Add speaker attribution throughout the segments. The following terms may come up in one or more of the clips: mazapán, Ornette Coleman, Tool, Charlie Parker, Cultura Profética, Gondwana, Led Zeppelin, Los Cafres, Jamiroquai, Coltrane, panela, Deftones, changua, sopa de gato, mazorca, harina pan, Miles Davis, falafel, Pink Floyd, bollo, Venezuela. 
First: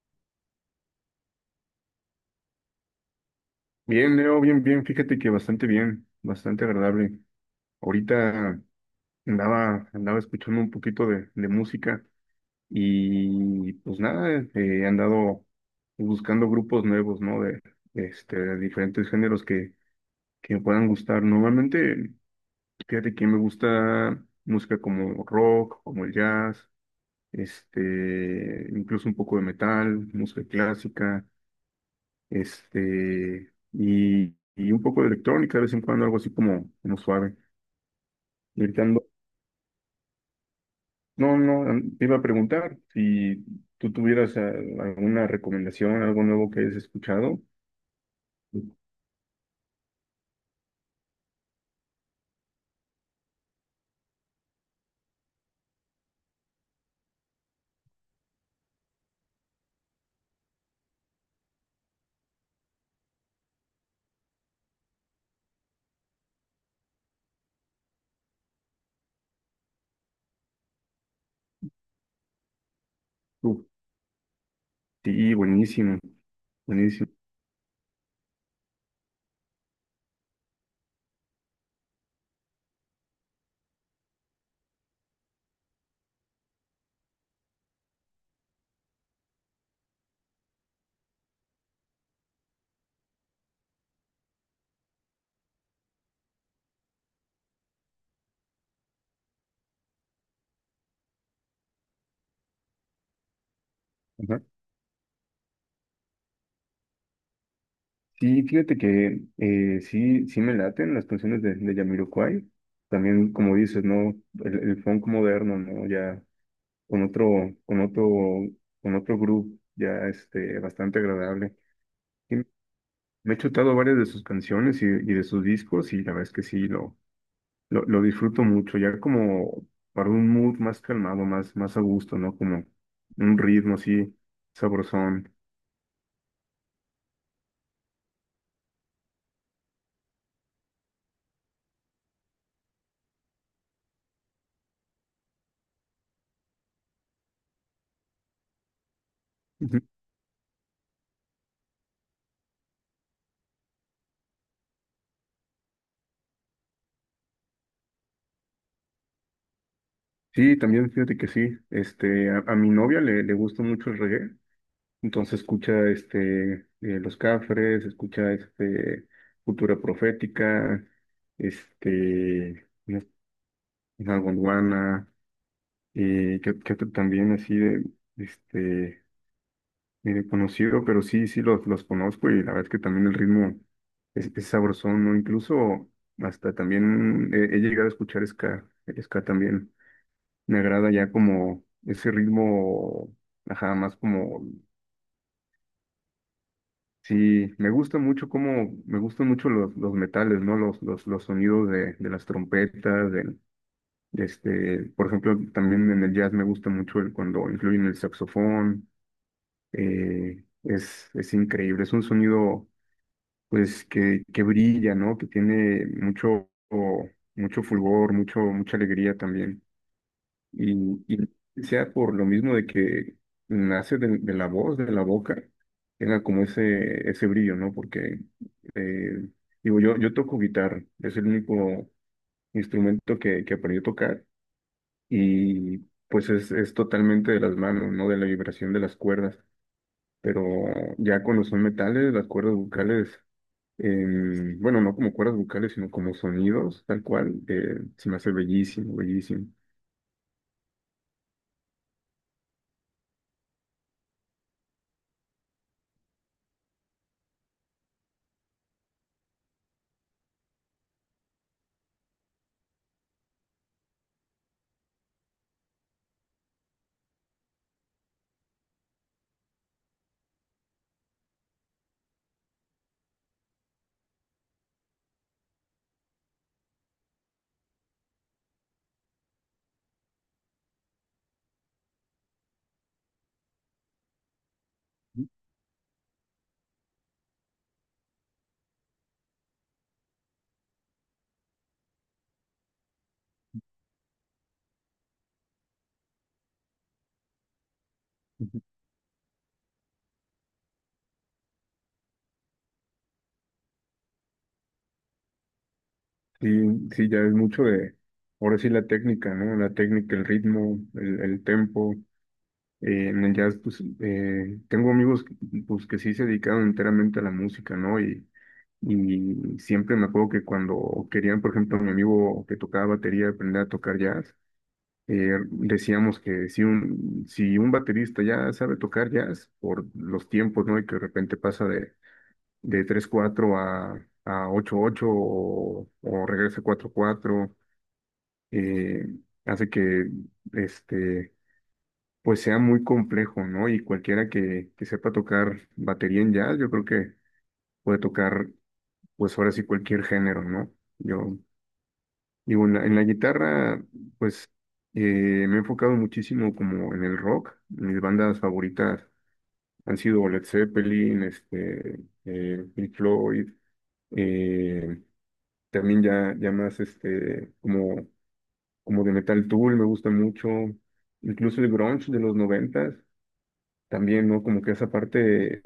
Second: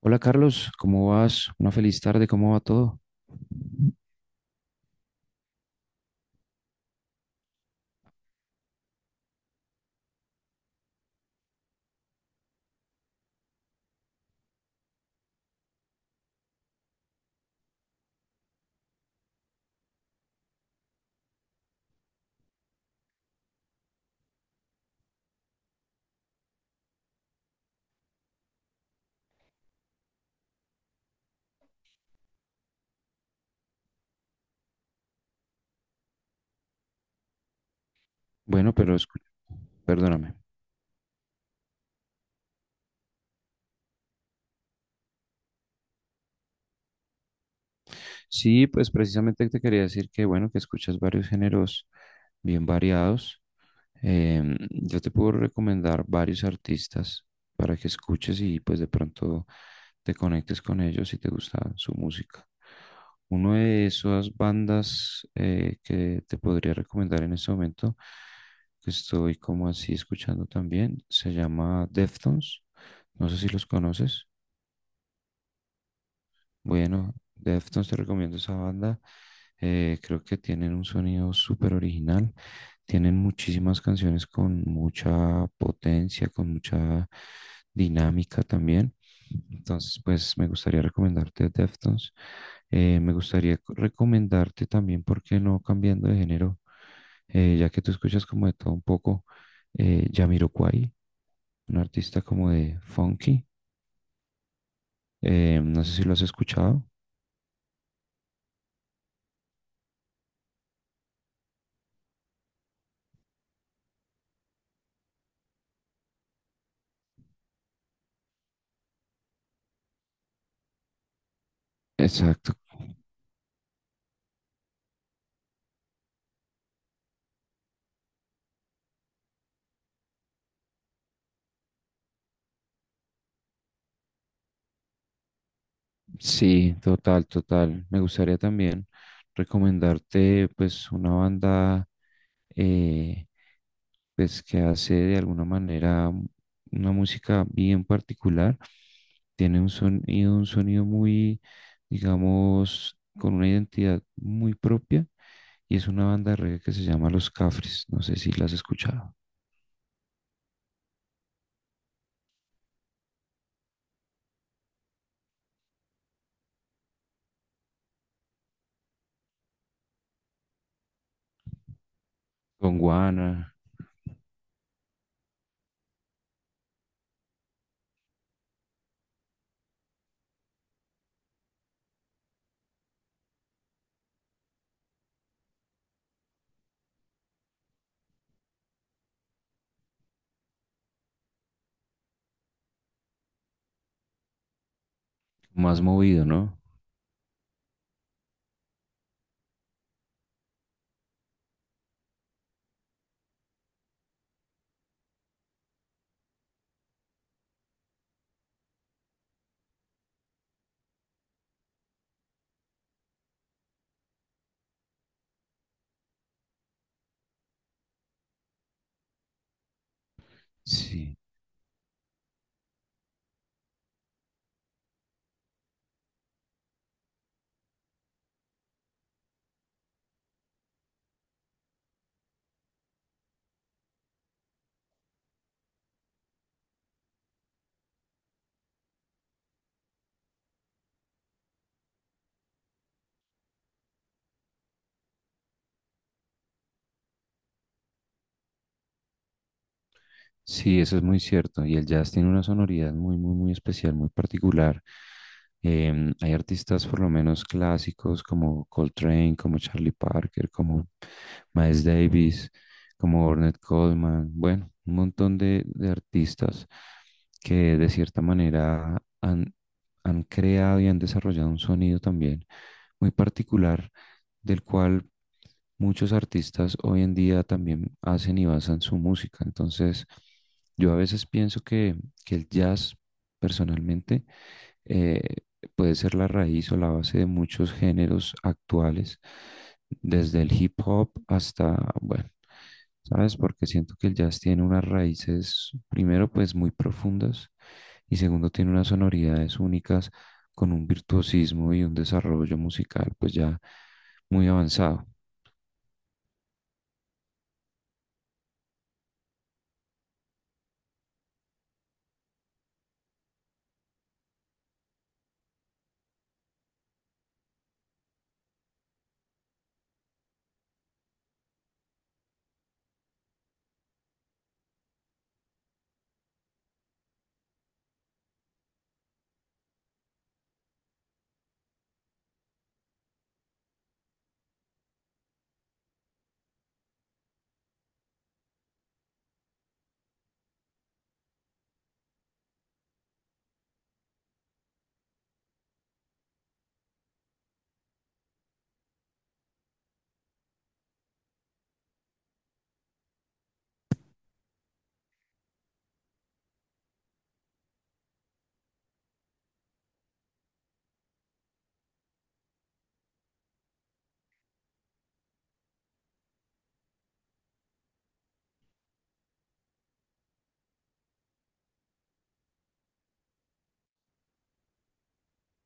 Speaker 1: Hola, Carlos, ¿cómo vas? Una feliz tarde, ¿cómo va todo?
Speaker 2: Bien, Leo, bien, bien. Fíjate que bastante bien, bastante agradable. Ahorita andaba escuchando un poquito de música y pues nada, he andado buscando grupos nuevos, ¿no? De, de diferentes géneros que me puedan gustar. Normalmente, fíjate que me gusta música como rock, como el jazz, incluso un poco de metal, música clásica. Y, y un poco de electrónica, de vez en cuando algo así como, como suave. Y
Speaker 1: Bueno,
Speaker 2: ahorita
Speaker 1: pero
Speaker 2: ando-
Speaker 1: perdóname.
Speaker 2: no, no, te iba a preguntar si tú tuvieras alguna recomendación, algo nuevo que hayas escuchado.
Speaker 1: Sí, pues precisamente te quería decir que, bueno, que escuchas varios géneros bien variados. Yo te puedo recomendar varios artistas para que escuches y pues de pronto te conectes con ellos si te gusta su música. Una de esas bandas, que te podría recomendar en este momento, que estoy como así escuchando también, se llama Deftones. No sé si los
Speaker 2: Uf,
Speaker 1: conoces.
Speaker 2: sí, buenísimo, buenísimo.
Speaker 1: Bueno, Deftones, te recomiendo esa banda. Creo que tienen un sonido súper original. Tienen muchísimas canciones con mucha potencia, con mucha dinámica también. Entonces, pues me gustaría recomendarte Deftones. Me gustaría recomendarte también, ¿por qué no cambiando de género? Ya que tú escuchas como de todo un poco, Jamiroquai, un artista como de funky.
Speaker 2: Ajá.
Speaker 1: No sé si lo has escuchado.
Speaker 2: Sí, fíjate que sí, sí me laten las canciones de Jamiroquai. También, como dices, ¿no? El funk moderno, ¿no? Ya con otro, con otro, con otro grupo, ya bastante agradable.
Speaker 1: Exacto.
Speaker 2: Me he chutado varias de sus canciones y de sus discos y la verdad es que sí, lo disfruto mucho, ya como para un mood más calmado, más, más a gusto, ¿no? Como un ritmo así sabrosón.
Speaker 1: Sí, total, total. Me gustaría también recomendarte pues una banda, eh, pues que hace de alguna manera una música bien particular. Tiene
Speaker 2: Ujú.
Speaker 1: un sonido muy, digamos, con una identidad muy propia, y es una banda de reggae que se llama Los Cafres. No sé si la has escuchado.
Speaker 2: Sí, también fíjate que sí, a mi novia le gusta mucho el reggae, entonces escucha Los Cafres, escucha Cultura Profética, este,
Speaker 1: Con
Speaker 2: una-
Speaker 1: Guana,
Speaker 2: una gondwana, que también así de, este... conocido, pero sí, los conozco y la verdad es que también el ritmo es sabrosón, ¿no? Incluso hasta también he llegado a escuchar ska, el ska también. Me agrada ya como ese ritmo, ajá, más como,
Speaker 1: más movido, ¿no?
Speaker 2: sí, me gusta mucho como, me gustan mucho los metales, ¿no? Los sonidos de las trompetas, del, por ejemplo, también en el jazz me gusta mucho cuando incluyen el saxofón, es increíble, es un sonido pues que brilla, ¿no? Que tiene mucho, mucho fulgor, mucho, mucha alegría también. Y,
Speaker 1: Sí.
Speaker 2: y sea por lo mismo de que nace de la voz, de la boca, tenga como ese brillo, ¿no? Porque, eh, digo, yo toco guitarra, es el único instrumento que aprendí a tocar y pues es totalmente de las manos, ¿no? De la vibración de las cuerdas. Pero ya cuando son metales, las cuerdas vocales bueno, no como cuerdas vocales, sino como sonidos, tal cual, se me hace bellísimo, bellísimo.
Speaker 1: Sí, eso es muy cierto. Y el jazz tiene una sonoridad muy, muy, muy especial, muy particular. Hay artistas, por lo menos clásicos, como Coltrane, como Charlie Parker, como Miles Davis, como Ornette Coleman. Bueno, un montón de artistas que de cierta manera han, han creado y han desarrollado un sonido también muy particular, del cual muchos artistas hoy en día también hacen y basan su música. Entonces, yo a veces pienso que el jazz, personalmente, eh, puede ser la raíz o la base de muchos géneros actuales, desde el hip hop hasta, bueno, ¿sabes? Porque siento que el jazz tiene unas raíces, primero, pues muy profundas, y segundo,
Speaker 2: Ujú.
Speaker 1: tiene unas sonoridades únicas con un virtuosismo y un desarrollo musical pues ya muy avanzado.
Speaker 2: Sí, sí, ya es mucho de, ahora sí la técnica, ¿no? La técnica, el ritmo, el tempo. En el jazz, pues, tengo amigos, pues, que sí se dedicaron enteramente a la música, ¿no? Y siempre me acuerdo que cuando querían, por ejemplo, mi amigo que tocaba batería aprender a tocar jazz, decíamos que si un baterista ya sabe tocar jazz por los tiempos, ¿no? Y que de repente pasa de tres cuatro a ocho ocho o regresa a 4-4, eh, hace que este, pues sea muy complejo, ¿no? Y cualquiera que sepa tocar batería en jazz, yo creo que puede tocar, pues ahora sí cualquier género, ¿no? Yo Digo, en la guitarra, pues eh, me he enfocado muchísimo como en el rock. Mis bandas favoritas han sido Led Zeppelin, Pink Floyd, eh, también ya, ya más como, como de Metal Tool, me gusta mucho. Incluso el grunge de los noventas, también, ¿no? Como que esa parte,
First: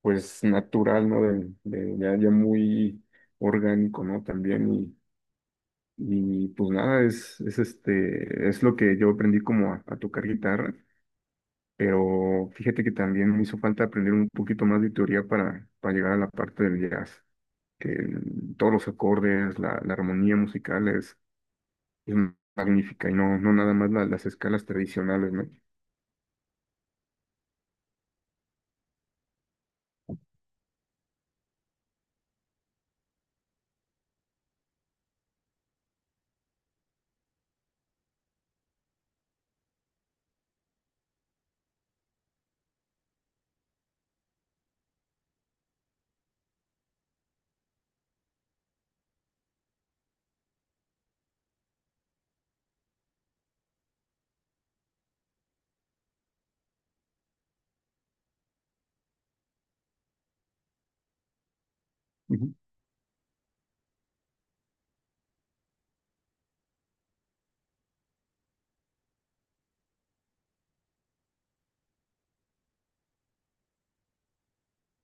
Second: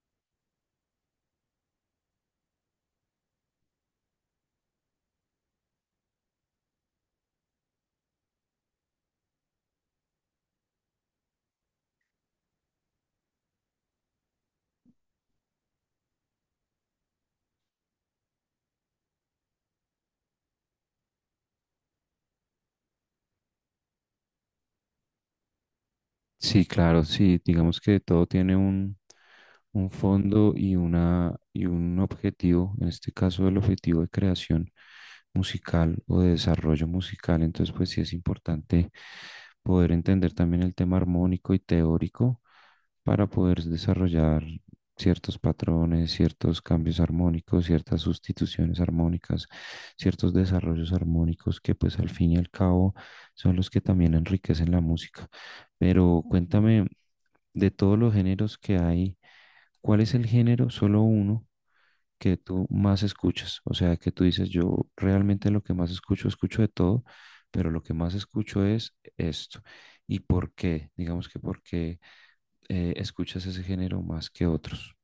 Speaker 2: pues, natural, ¿no? Ya, ya muy orgánico, ¿no? También, y pues nada, es, es lo que yo aprendí como a tocar guitarra, pero fíjate que también me hizo falta aprender un poquito más de teoría para llegar a la parte del jazz, todos los acordes, la armonía musical es magnífica y no, no nada más las escalas tradicionales, ¿no?
Speaker 1: Sí, claro, sí, digamos que todo tiene un fondo y, una, y un objetivo, en este caso el objetivo de creación musical o de desarrollo musical. Entonces pues sí es importante poder entender también el tema armónico y teórico para poder desarrollar ciertos patrones, ciertos cambios armónicos, ciertas sustituciones armónicas, ciertos desarrollos armónicos que pues al fin y al cabo son los que también enriquecen la música. Pero cuéntame, de todos los géneros que hay, ¿cuál es el género, solo uno, que
Speaker 2: Ujú.
Speaker 1: tú más escuchas? O sea, que tú dices, yo realmente lo que más escucho, escucho de todo, pero lo que más escucho es esto. ¿Y por qué? Digamos, que por qué escuchas ese género más que otros.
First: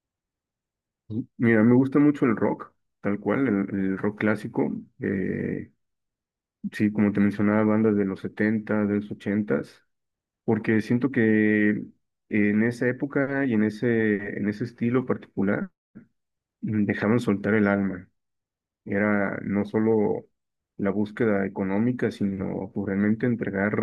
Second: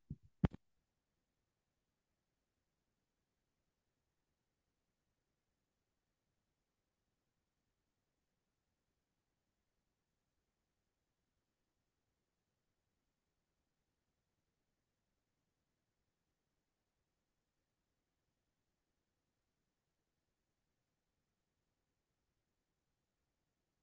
Speaker 2: Ujú. Mira, me gusta mucho el rock, tal cual, el rock clásico, eh, sí, como te mencionaba, bandas de los 70, de los 80 porque siento que en esa época y en ese estilo particular dejaban soltar el alma. Era no solo la búsqueda económica, sino pues, realmente entregar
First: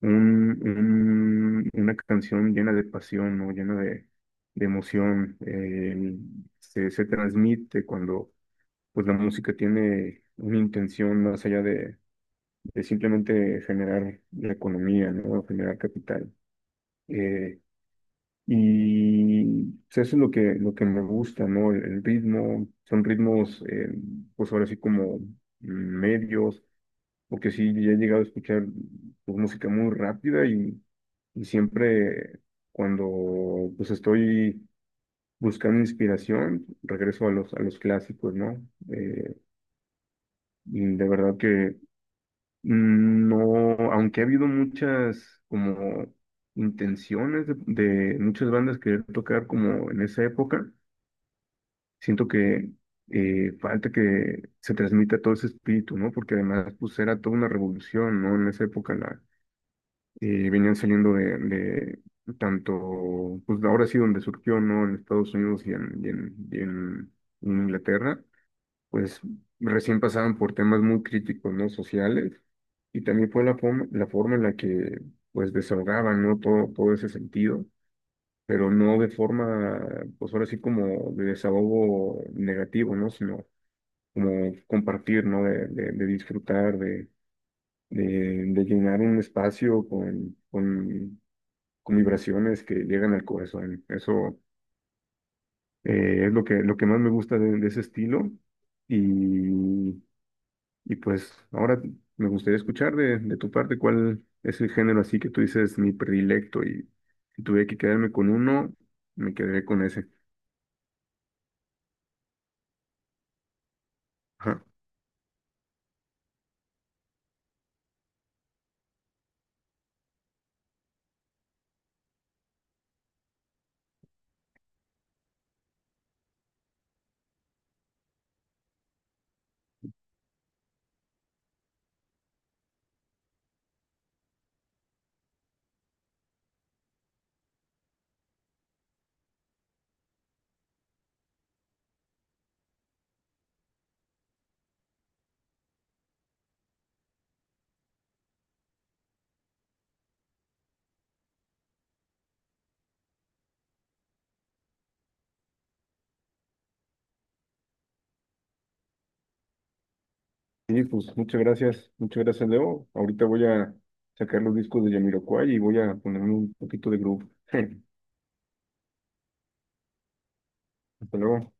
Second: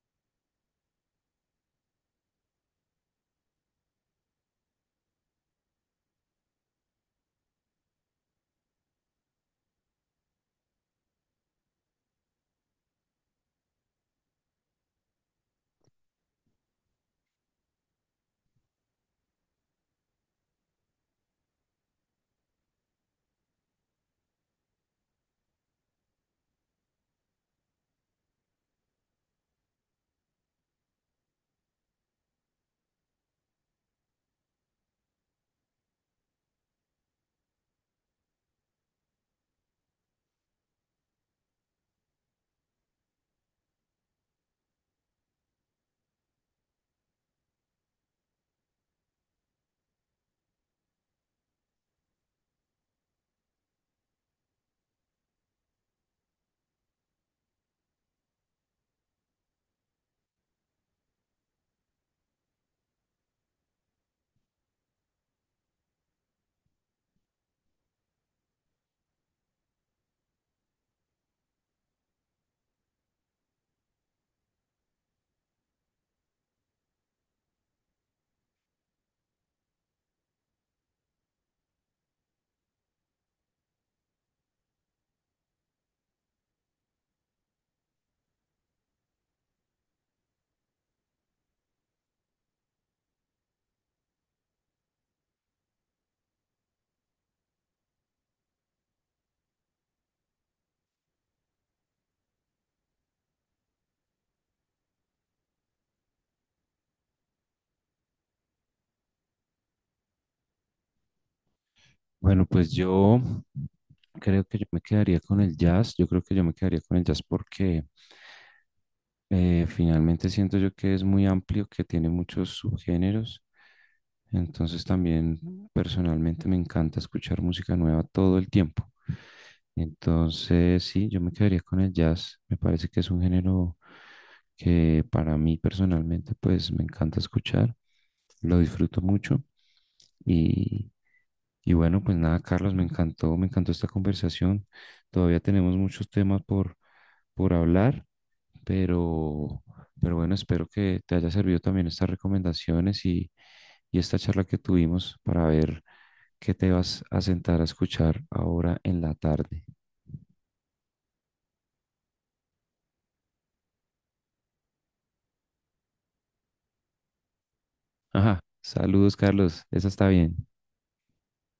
Speaker 2: una canción llena de pasión, ¿no? Llena de emoción. Se, se transmite cuando pues, la música tiene una intención más allá de simplemente generar la economía, ¿no? Generar capital. Eh, Y pues, eso es lo que me gusta, ¿no? El ritmo, son ritmos, pues ahora sí como medios, porque sí, ya he llegado a escuchar pues, música muy rápida y siempre cuando pues estoy buscando inspiración, regreso a los clásicos, ¿no? Eh, y de verdad que no, aunque ha habido muchas como intenciones de muchas bandas querer tocar como en esa época, siento que falta que se transmita todo ese espíritu, ¿no? Porque además, pues era toda una revolución, ¿no? En esa época la, venían saliendo de tanto, pues ahora sí donde surgió, ¿no? En Estados Unidos y en Inglaterra, pues recién pasaban por temas muy críticos, ¿no? Sociales. Y también fue la forma en la que, pues, desahogaban, ¿no? Todo, todo ese sentido pero no de forma, pues ahora sí como de desahogo negativo, ¿no? Sino como compartir, ¿no? De disfrutar, de, de llenar un espacio con vibraciones que llegan al corazón. Eso es lo que más me gusta de ese estilo. Y, y pues ahora me gustaría escuchar de tu parte cuál es el género así que tú dices mi predilecto y si tuve que quedarme con uno, me quedaré con ese.
Speaker 1: Bueno, pues yo creo que yo
Speaker 2: Ajá.
Speaker 1: me quedaría con el jazz. Yo creo que yo me quedaría con el jazz porque finalmente siento yo que es muy amplio, que tiene muchos subgéneros. Entonces también personalmente me encanta escuchar música nueva todo el tiempo. Entonces sí, yo me quedaría con el jazz. Me parece que es un género que para mí personalmente pues me encanta escuchar. Lo disfruto mucho, y, y bueno, pues nada, Carlos, me encantó esta conversación. Todavía tenemos muchos temas por hablar, pero, pero bueno, espero que te haya servido también estas recomendaciones y esta charla que tuvimos para ver que te vas a sentar a escuchar ahora en la tarde.
Speaker 2: Sí, pues muchas gracias, Leo. Ahorita voy a sacar los discos de Jamiroquai y voy a ponerme un poquito de groove.
Speaker 1: Ajá, saludos, Carlos. Esa está bien.
Speaker 2: Hasta luego.